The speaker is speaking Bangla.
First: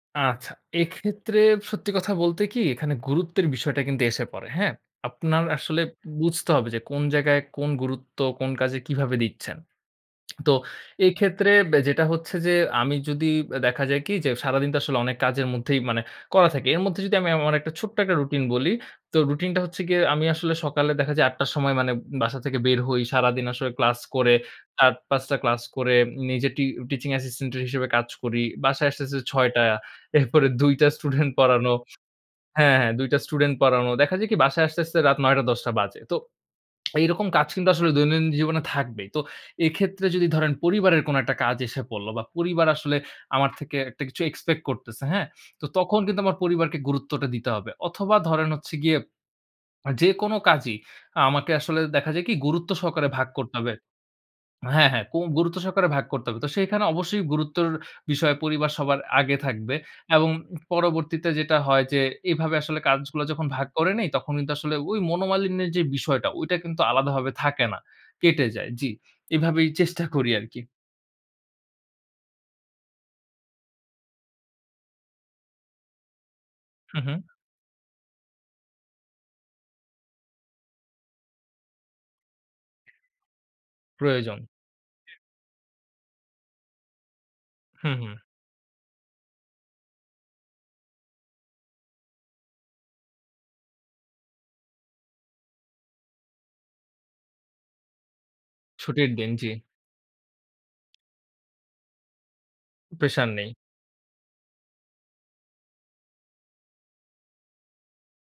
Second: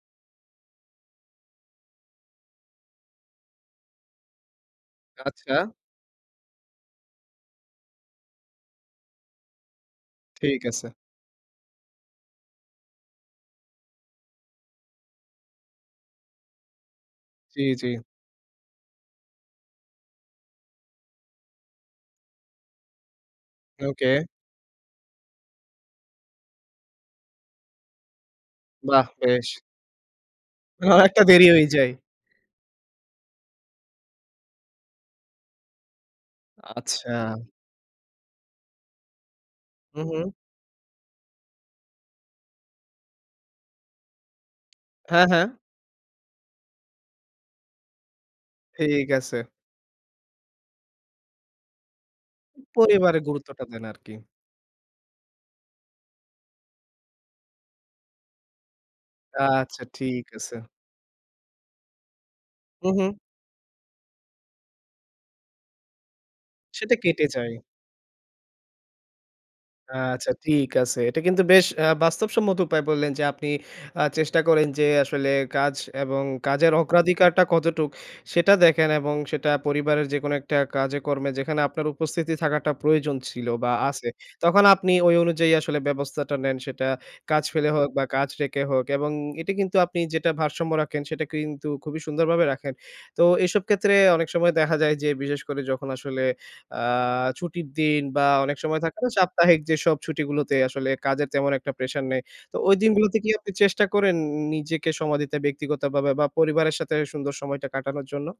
আচ্ছা, এক্ষেত্রে সত্যি কথা বলতে কি? এখানে গুরুত্বের বিষয়টা কিন্তু এসে পড়ে। হ্যাঁ? আপনার আচ্ছা। আসলে বুঝতে হবে যে, কোন জায়গায় কোন গুরুত্ব কোন কাজে কিভাবে দিচ্ছেন। তো ঠিক আছে। এক্ষেত্রে বে যেটা হচ্ছে যে, আমি যদি, দেখা যায় কি? যে, সারাদিন তো আসলে অনেক কাজের মধ্যেই মানে, করা থাকি। এর মধ্যে যদি আমি, আমার জি, একটা জি। ছোট্ট একটা রুটিন বলি। তো রুটিনটা হচ্ছে গিয়ে, আমি আসলে সকালে দেখা যায় ৮ টার সময় মানে বাসা থেকে বের হই। সারাদিন আসলে ক্লাস ওকে। করে ৪-৫ টা ক্লাস করে, নিজে টি টিচিং অ্যাসিস্ট্যান্ট এর হিসেবে কাজ করি। বাসায় আসতে, বাহ! আসতে বেশ। ৬ টা। এরপরে ২ হ টা একটা স্ডেটুন্ট দেরি হয়ে পড়ানো যায়। হ্যাঁ, হ্যাঁ, ২ টা স্টুডেন্ট পড়ানো। দেখা যায় কি? বাসায় আসতে, আসতে রাত ৯ টা, ১০ টা বাজে। তো আচ্ছা। এরকম কাজ কিন্তু আসলে দৈনন্দিন জীবনে থাকবেই। তো হু, এক্ষেত্রে যদি হু। ধরেন পরিবারের কোন একটা কাজ এসে পড়ল বা পরিবার আসলে আমার থেকে একটা কিছু এক্সপেক্ট করতেছে, হ্যাঁ, হ্যাঁ? হ্যাঁ। তো তখন কিন্তু আমার পরিবারকে গুরুত্বটা দিতে হবে। অথবা ধরেন হচ্ছে গিয়ে, ঠিক আছে। আ যেকোনো কাজই আমাকে আসলে দেখা যায় কি? গুরুত্ব সহকারে পরিবারে ভাগ করতে গুরুত্বটা হবে দেন, আরকি। হ্যাঁ, হ্যাঁ, কুম গুরুত্ব সহকারে ভাগ করতে হবে। তো সেখানে অবশ্যই গুরুত্বের বিষয়, পরিবার সবার আগে থাকবে। আচ্ছা, ঠিক এবং আছে। উ পরবর্তীতে যেটা হয় যে, এভাবে আসলে হু, হু। কাজগুলো যখন ভাগ করে নেই, তখন কিন্তু আসলে ওই মনোমালিন্যের যে বিষয়টা, ওইটা কিন্তু সেটা কেটে আলাদাভাবে যায়। থাকে না কেটে যায়। জি। এভাবেই চেষ্টা করি আচ্ছা, আরকি। ঠিক আছে। এটা কিন্তু বেশ অ্যা বাস্তবসম্মত উপায়ে বললেন যে, আপনি আ চেষ্টা করেন যে আসলে কাজ এবং কাজের হু, হু। অগ্রাধিকারটা কতটুক সেটা দেখেন এবং সেটা পরিবারের যেকোনো একটা কাজে কর্মে, যেখানে আপনার উপস্থিতি থাকাটা প্রয়োজন ছিল বা আছে, প্রয়োজন। তখন আপনি ওই অনুযায়ী আসলে ব্যবস্থাটা নেন, সেটা কাজ ফেলে হোক হুম, বা হুম। কাজ রেখে হোক। এবং এটা কিন্তু আপনি যেটা ভারসাম্য রাখেন, সেটা কিন্তু খুবই সুন্দরভাবে রাখেন। তো এসব ক্ষেত্রে অনেক সময় দেখা যায় যে, বিশেষ করে যখন আসলে আ ছুটির দিন বা অনেক সময় থাকে না ছুটির দিন, জি। সাপ্তাহিক যেসব ছুটিগুলোতে আসলে, কাজের তেমন একটা প্রেশার নেই। তো ঐ দিনগুলোতে কি প্রেশার আপনি নেই। চেষ্টা করেন নিজেকে সময় দিতে, ব্যক্তিগতভাবে বা পরিবারের সাথে সুন্দর সময়টা কাটানোর জন্য?